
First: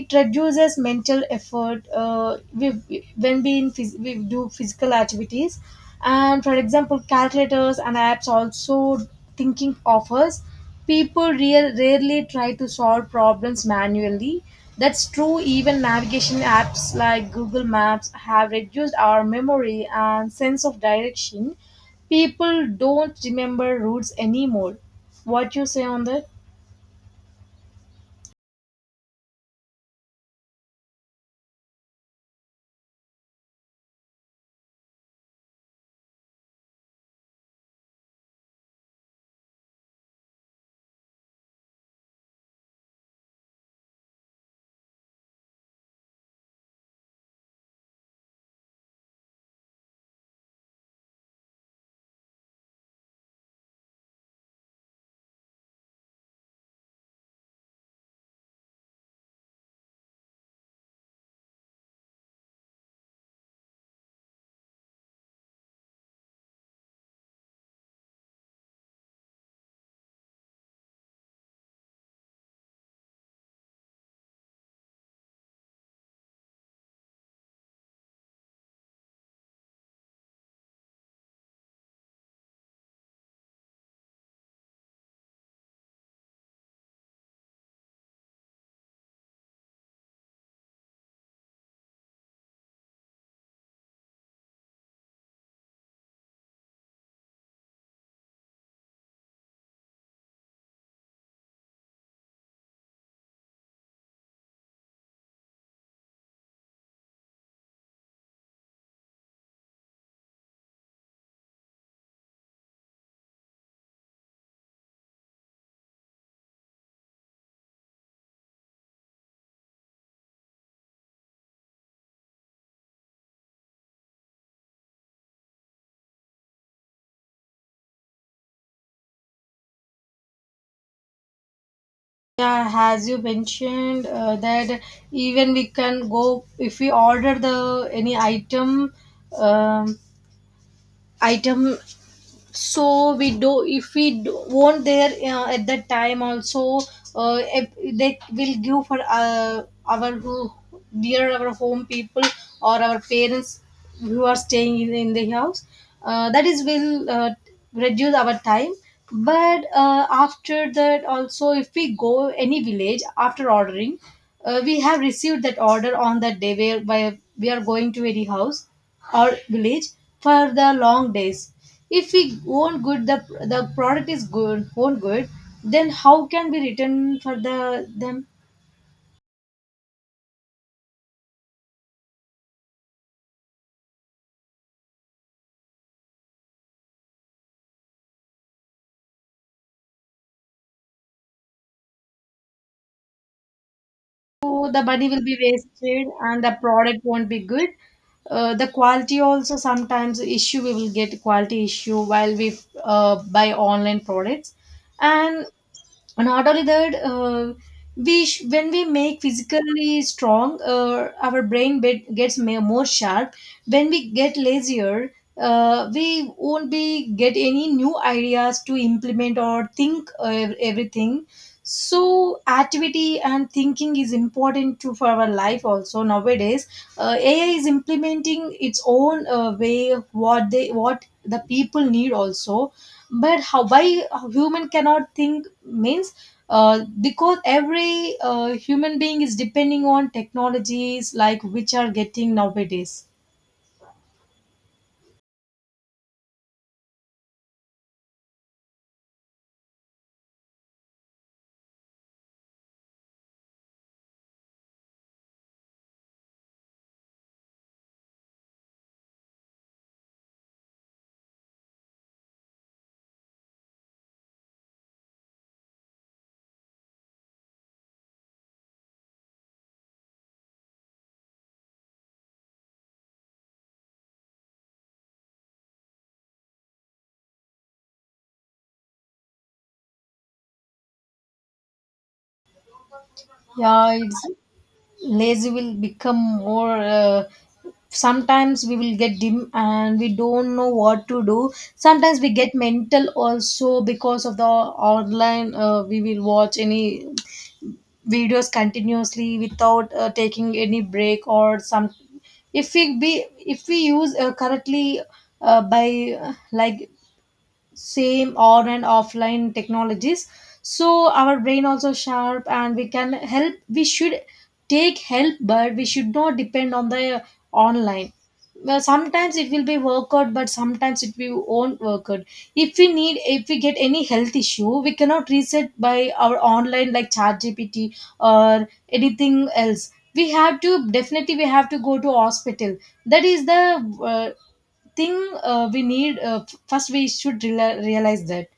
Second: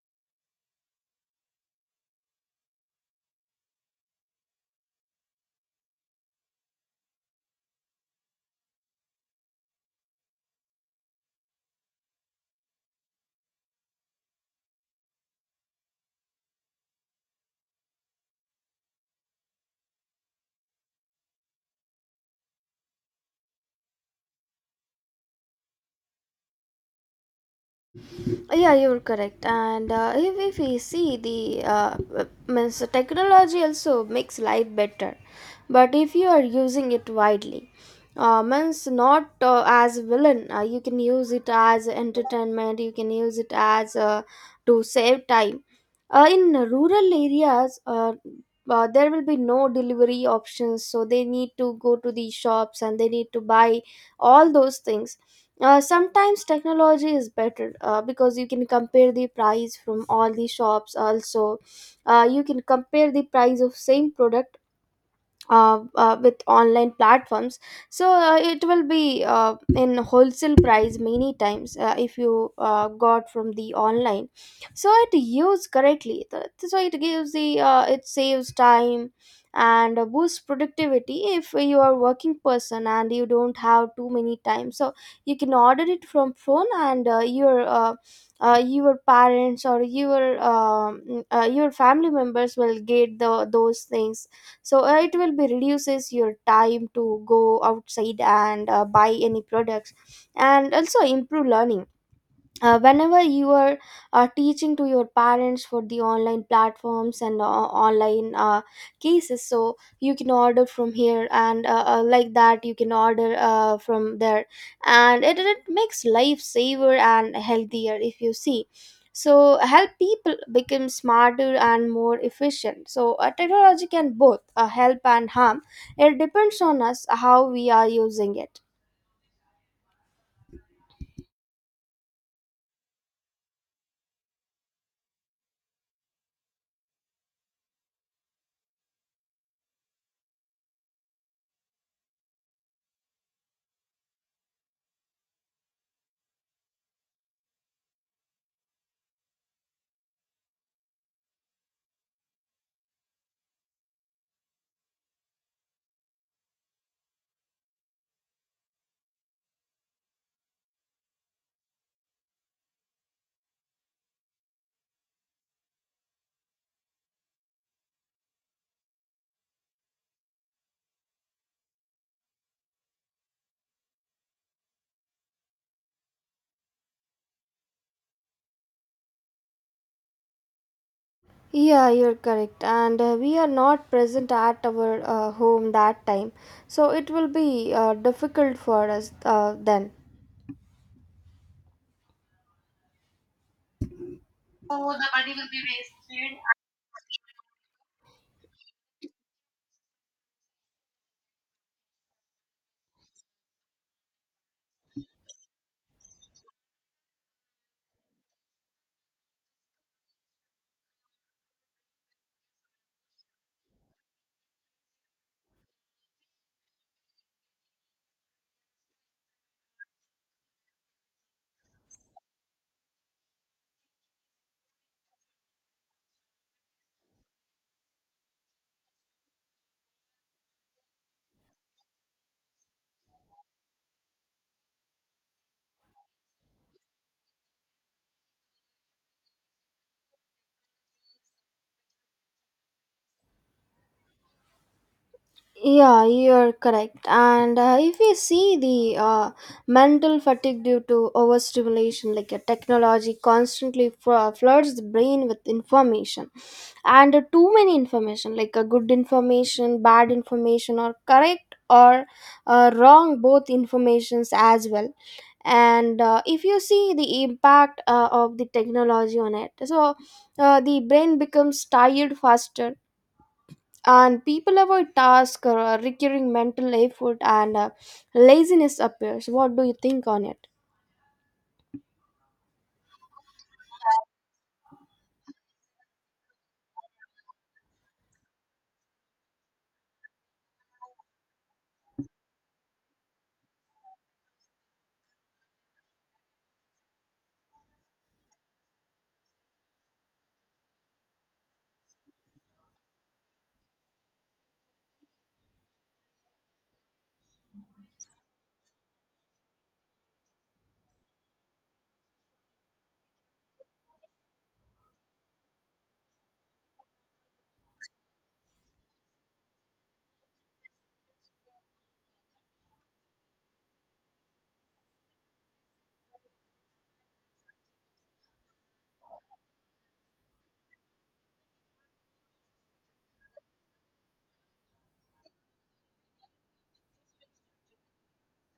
S2: It reduces mental effort. Uh, we, we- when we, in phys- we do physical activities, and for example calculators and apps also thinking offers. People real, rarely try to solve problems manually. That's true. Even navigation apps like Google Maps have reduced our memory and sense of direction. People don't remember roots anymore. What you say on that?
S1: Uh, yeah, you're correct. And uh, if, if we see the uh, uh, means, the technology also makes life better, but if you are using it widely. Uh, means not uh, as villain, uh, you can use it as entertainment, you can use it as uh, to save time. Uh, in rural areas, uh, uh, there will be no delivery options, so they need to go to the shops and they need to buy all those things. Uh, sometimes technology is better, uh, because you can compare the price from all the shops also. Uh, you can compare the price of same product, uh, uh, with online platforms. So uh, it will be uh, in wholesale price many times, uh, if you uh, got from the online. So it used correctly. Th- so it gives the, uh, it saves time and uh, boosts productivity. If you are working person and you don't have too many time, so you can order it from phone, and uh, your uh, uh, your parents or your um, uh, your family members will get the those things. So uh, it will be reduces your time to go outside and uh, buy any products, and also improve learning. Uh, whenever you are uh, teaching to your parents for the online platforms, and uh, online uh, cases, so you can order from here, and uh, uh, like that, you can order uh, from there. And it, it makes life saver and healthier, if you see. So help people become smarter and more efficient. So uh, technology can both uh, help and harm. It depends on us how we are using it.
S2: Yeah, as you mentioned uh, that even we can go, if we order the any item um, item. So we do, if we do, won't there uh, at that time also, uh, if they will give for uh, our who near our home people or our parents who are staying in, in the house, uh, that is will uh, reduce our time. But uh, after that also if we go any village after ordering, uh, we have received that order on that day where by we are going to any house or village for the long days. If we own good, the the product is good, own good, then how can we return for the them?
S1: Yeah, you're correct. And uh, we are not present at our uh, home that time. So it will be uh, difficult for us uh, then.
S2: So the money will be wasted and the product won't be good. Uh, the quality also sometimes issue, we will get quality issue while we uh, buy online products. and And not only that, uh, we sh- when we make physically strong, uh, our brain bit gets ma- more sharp. When we get lazier, uh, we won't be get any new ideas to implement or think uh, ev- everything. So activity and thinking is important to for our life also. Nowadays uh, AI is implementing its own uh, way of what they what the people need also. But how why human cannot think means uh, because every uh, human being is depending on technologies like which are getting nowadays.
S1: Yeah, you're correct. And uh, if we see the uh, mental fatigue due to overstimulation, like a technology constantly fl- floods the brain with information, and uh, too many information, like a good information, bad information, or correct or uh, wrong, both informations as well. And uh, if you see the impact uh, of the technology on it, so uh, the brain becomes tired faster, and people avoid tasks or uh, recurring mental effort, and uh, laziness appears. What do you think on it?
S2: Yeah, it's lazy will become more. Uh, sometimes we will get dim and we don't know what to do. Sometimes we get mental also because of the online, uh, we will watch any videos continuously without uh, taking any break or some. If we be, if we use uh, correctly uh, by uh, like same on and offline technologies, so our brain also sharp and we can help. We should take help but we should not depend on the online. Well, sometimes it will be workout but sometimes it will won't work out. If we need, if we get any health issue we cannot reset by our online like chat gpt or anything else, we have to definitely we have to go to hospital. That is the uh, thing. Uh, we need uh, f- first we should reala- realize that.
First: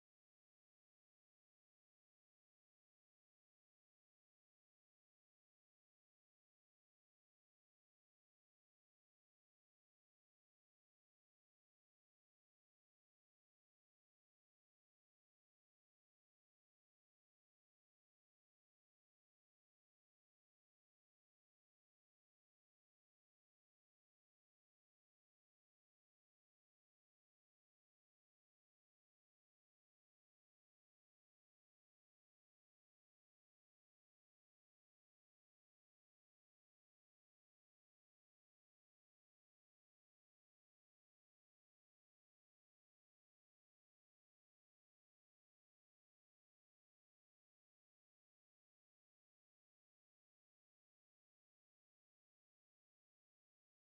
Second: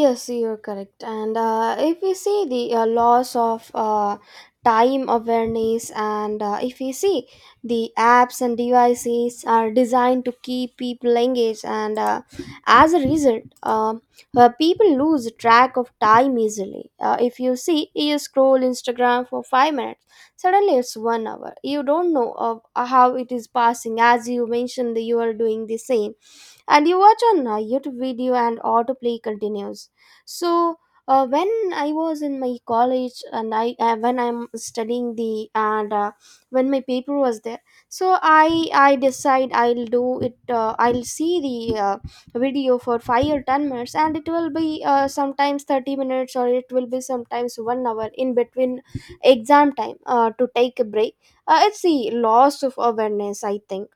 S1: Yes, you're correct. And uh, if we see the uh, loss of uh, time awareness, and uh, if we see, the apps and devices are designed to keep people engaged, and uh, as a result, uh, uh, people lose track of time easily. Uh, if you see, you scroll Instagram for five minutes, suddenly it's one hour. You don't know of how it is passing. As you mentioned, you are doing the same, and you watch on uh, youtube video and autoplay continues. So uh, when I was in my college, and I uh, when I'm studying, the, and uh, when my paper was there, so i i decide I'll do it. uh, I'll see the uh, video for five or ten minutes, and it will be uh, sometimes thirty minutes, or it will be sometimes one hour in between exam time, uh, to take a break. Uh, it's the loss of awareness, I think.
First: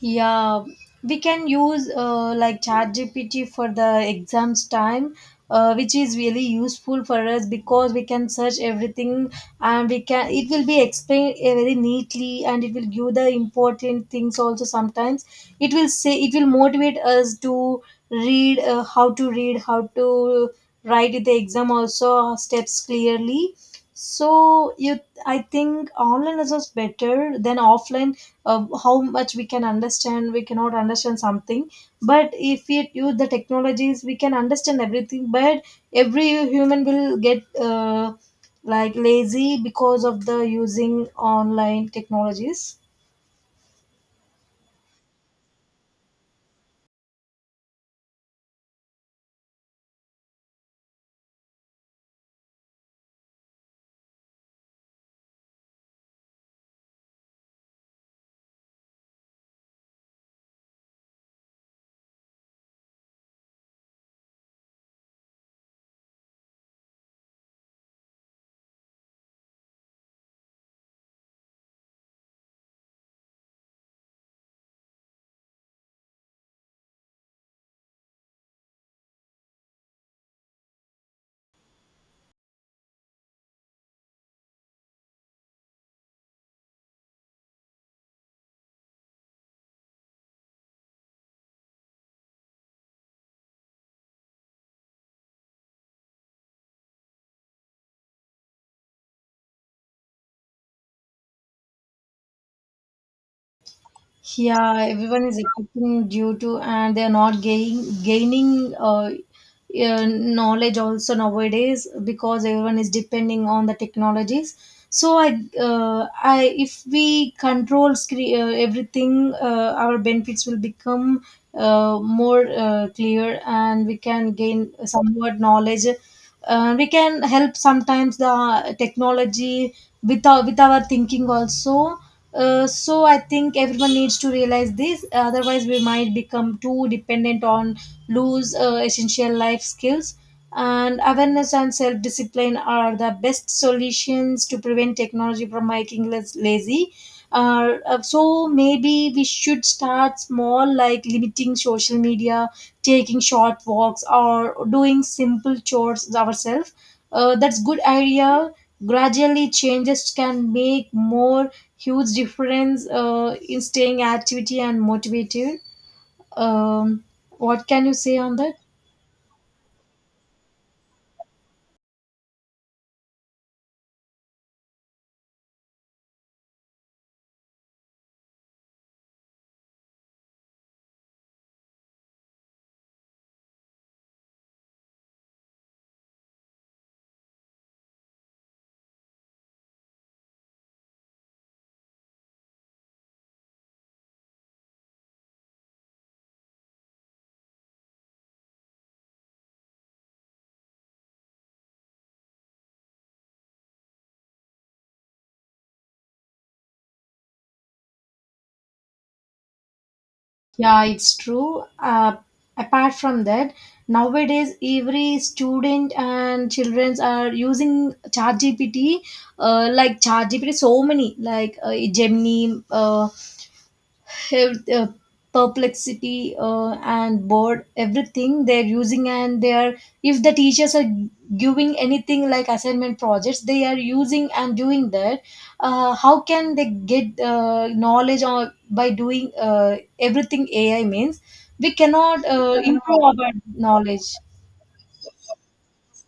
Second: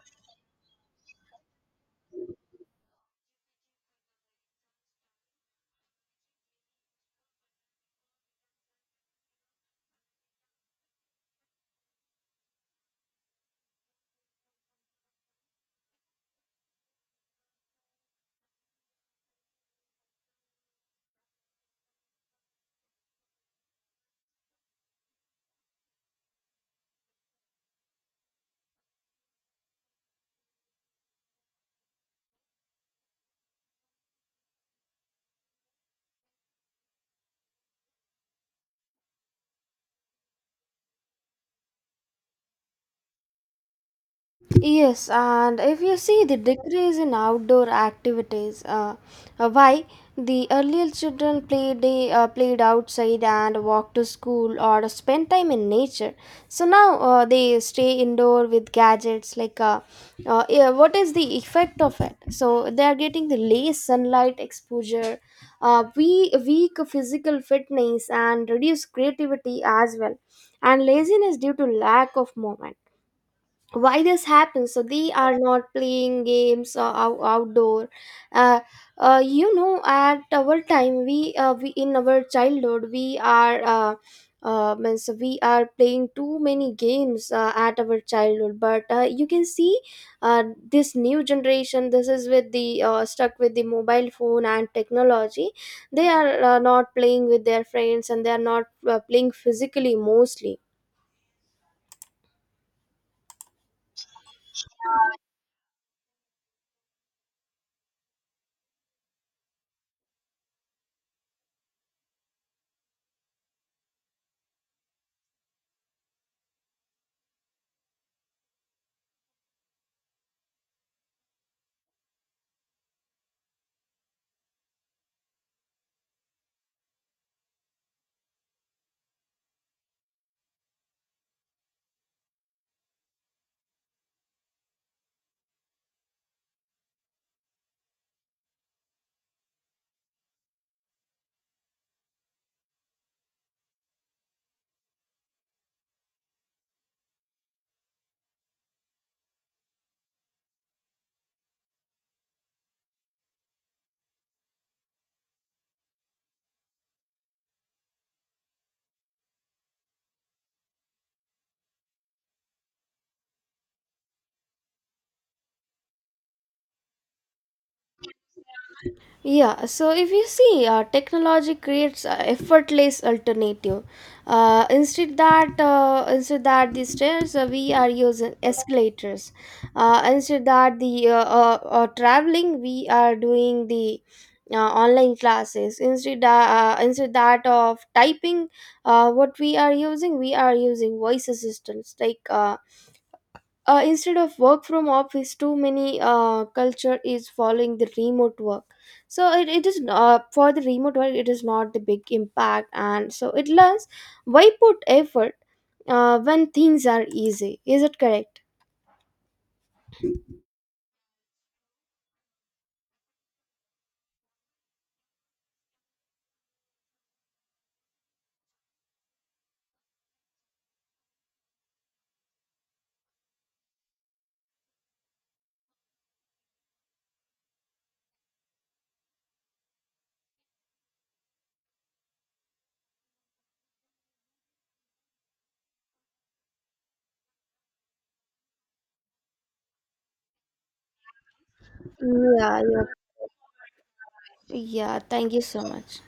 S2: Yeah, we can use uh, like chat gpt for the exams time, uh, which is really useful for us because we can search everything, and we can, it will be explained uh, very neatly and it will give the important things also. Sometimes it will say, it will motivate us to read uh, how to read, how to write the exam also, steps clearly. So you, I think online is just better than offline. Uh, how much we can understand, we cannot understand something. But if we use the technologies we can understand everything, but every human will get uh, like lazy because of the using online technologies.
S1: Yes, and if you see the decrease in outdoor activities, uh, uh, why, the earlier children played, they, uh, played outside and walked to school or spent time in nature. So now, uh, they stay indoor with gadgets. Like, uh, uh, yeah, what is the effect of it? So they are getting the less sunlight exposure, uh, we weak physical fitness, and reduced creativity as well, and laziness due to lack of movement. Why this happens, so they are not playing games uh, ou- outdoor. uh, uh, you know, at our time we, uh, we in our childhood we are uh, uh, means we are playing too many games uh, at our childhood, but uh, you can see, uh, this new generation, this is with the uh, stuck with the mobile phone and technology. They are uh, not playing with their friends and they are not uh, playing physically, mostly.
S2: Yeah, everyone is affecting due to, and they are not gain, gaining uh, uh, knowledge also nowadays because everyone is depending on the technologies. So I, uh, I, if we control scre- uh, everything, uh, our benefits will become uh, more uh, clear, and we can gain somewhat knowledge. Uh, we can help sometimes the technology with our, with our thinking also. Uh, so I think everyone needs to realize this, otherwise we might become too dependent on lose uh, essential life skills. And awareness and self discipline are the best solutions to prevent technology from making us lazy. Uh, uh, so maybe we should start small, like limiting social media, taking short walks or doing simple chores ourselves. Uh, that's good idea. Gradually changes can make more huge difference uh, in staying activity and motivated. um, what can you say on that?
S1: Yeah, so if you see, uh, technology creates a effortless alternative. Uh, instead that uh, instead that the stairs, uh, we are using escalators. Uh, instead that the uh, uh, uh, traveling, we are doing the uh, online classes. Instead that uh, instead that of typing, uh, what we are using, we are using voice assistants like. Uh, uh, instead of work from office, too many uh, culture is following the remote work. So it, it is, uh, for the remote work, it is not the big impact, and so it learns, why put effort uh, when things are easy? Is it correct?
S2: Yeah, it's true. Uh, apart from that, nowadays every student and children are using ChatGPT, uh, like ChatGPT, so many like uh, Gemini, uh, have uh, perplexity uh, and bored, everything they're using. And they are, if the teachers are giving anything like assignment projects they are using and doing that. Uh, how can they get uh, knowledge or by doing uh, everything AI means we cannot
S1: Yeah,
S2: uh,
S1: yeah,
S2: improve our knowledge.
S1: yeah, thank you so much.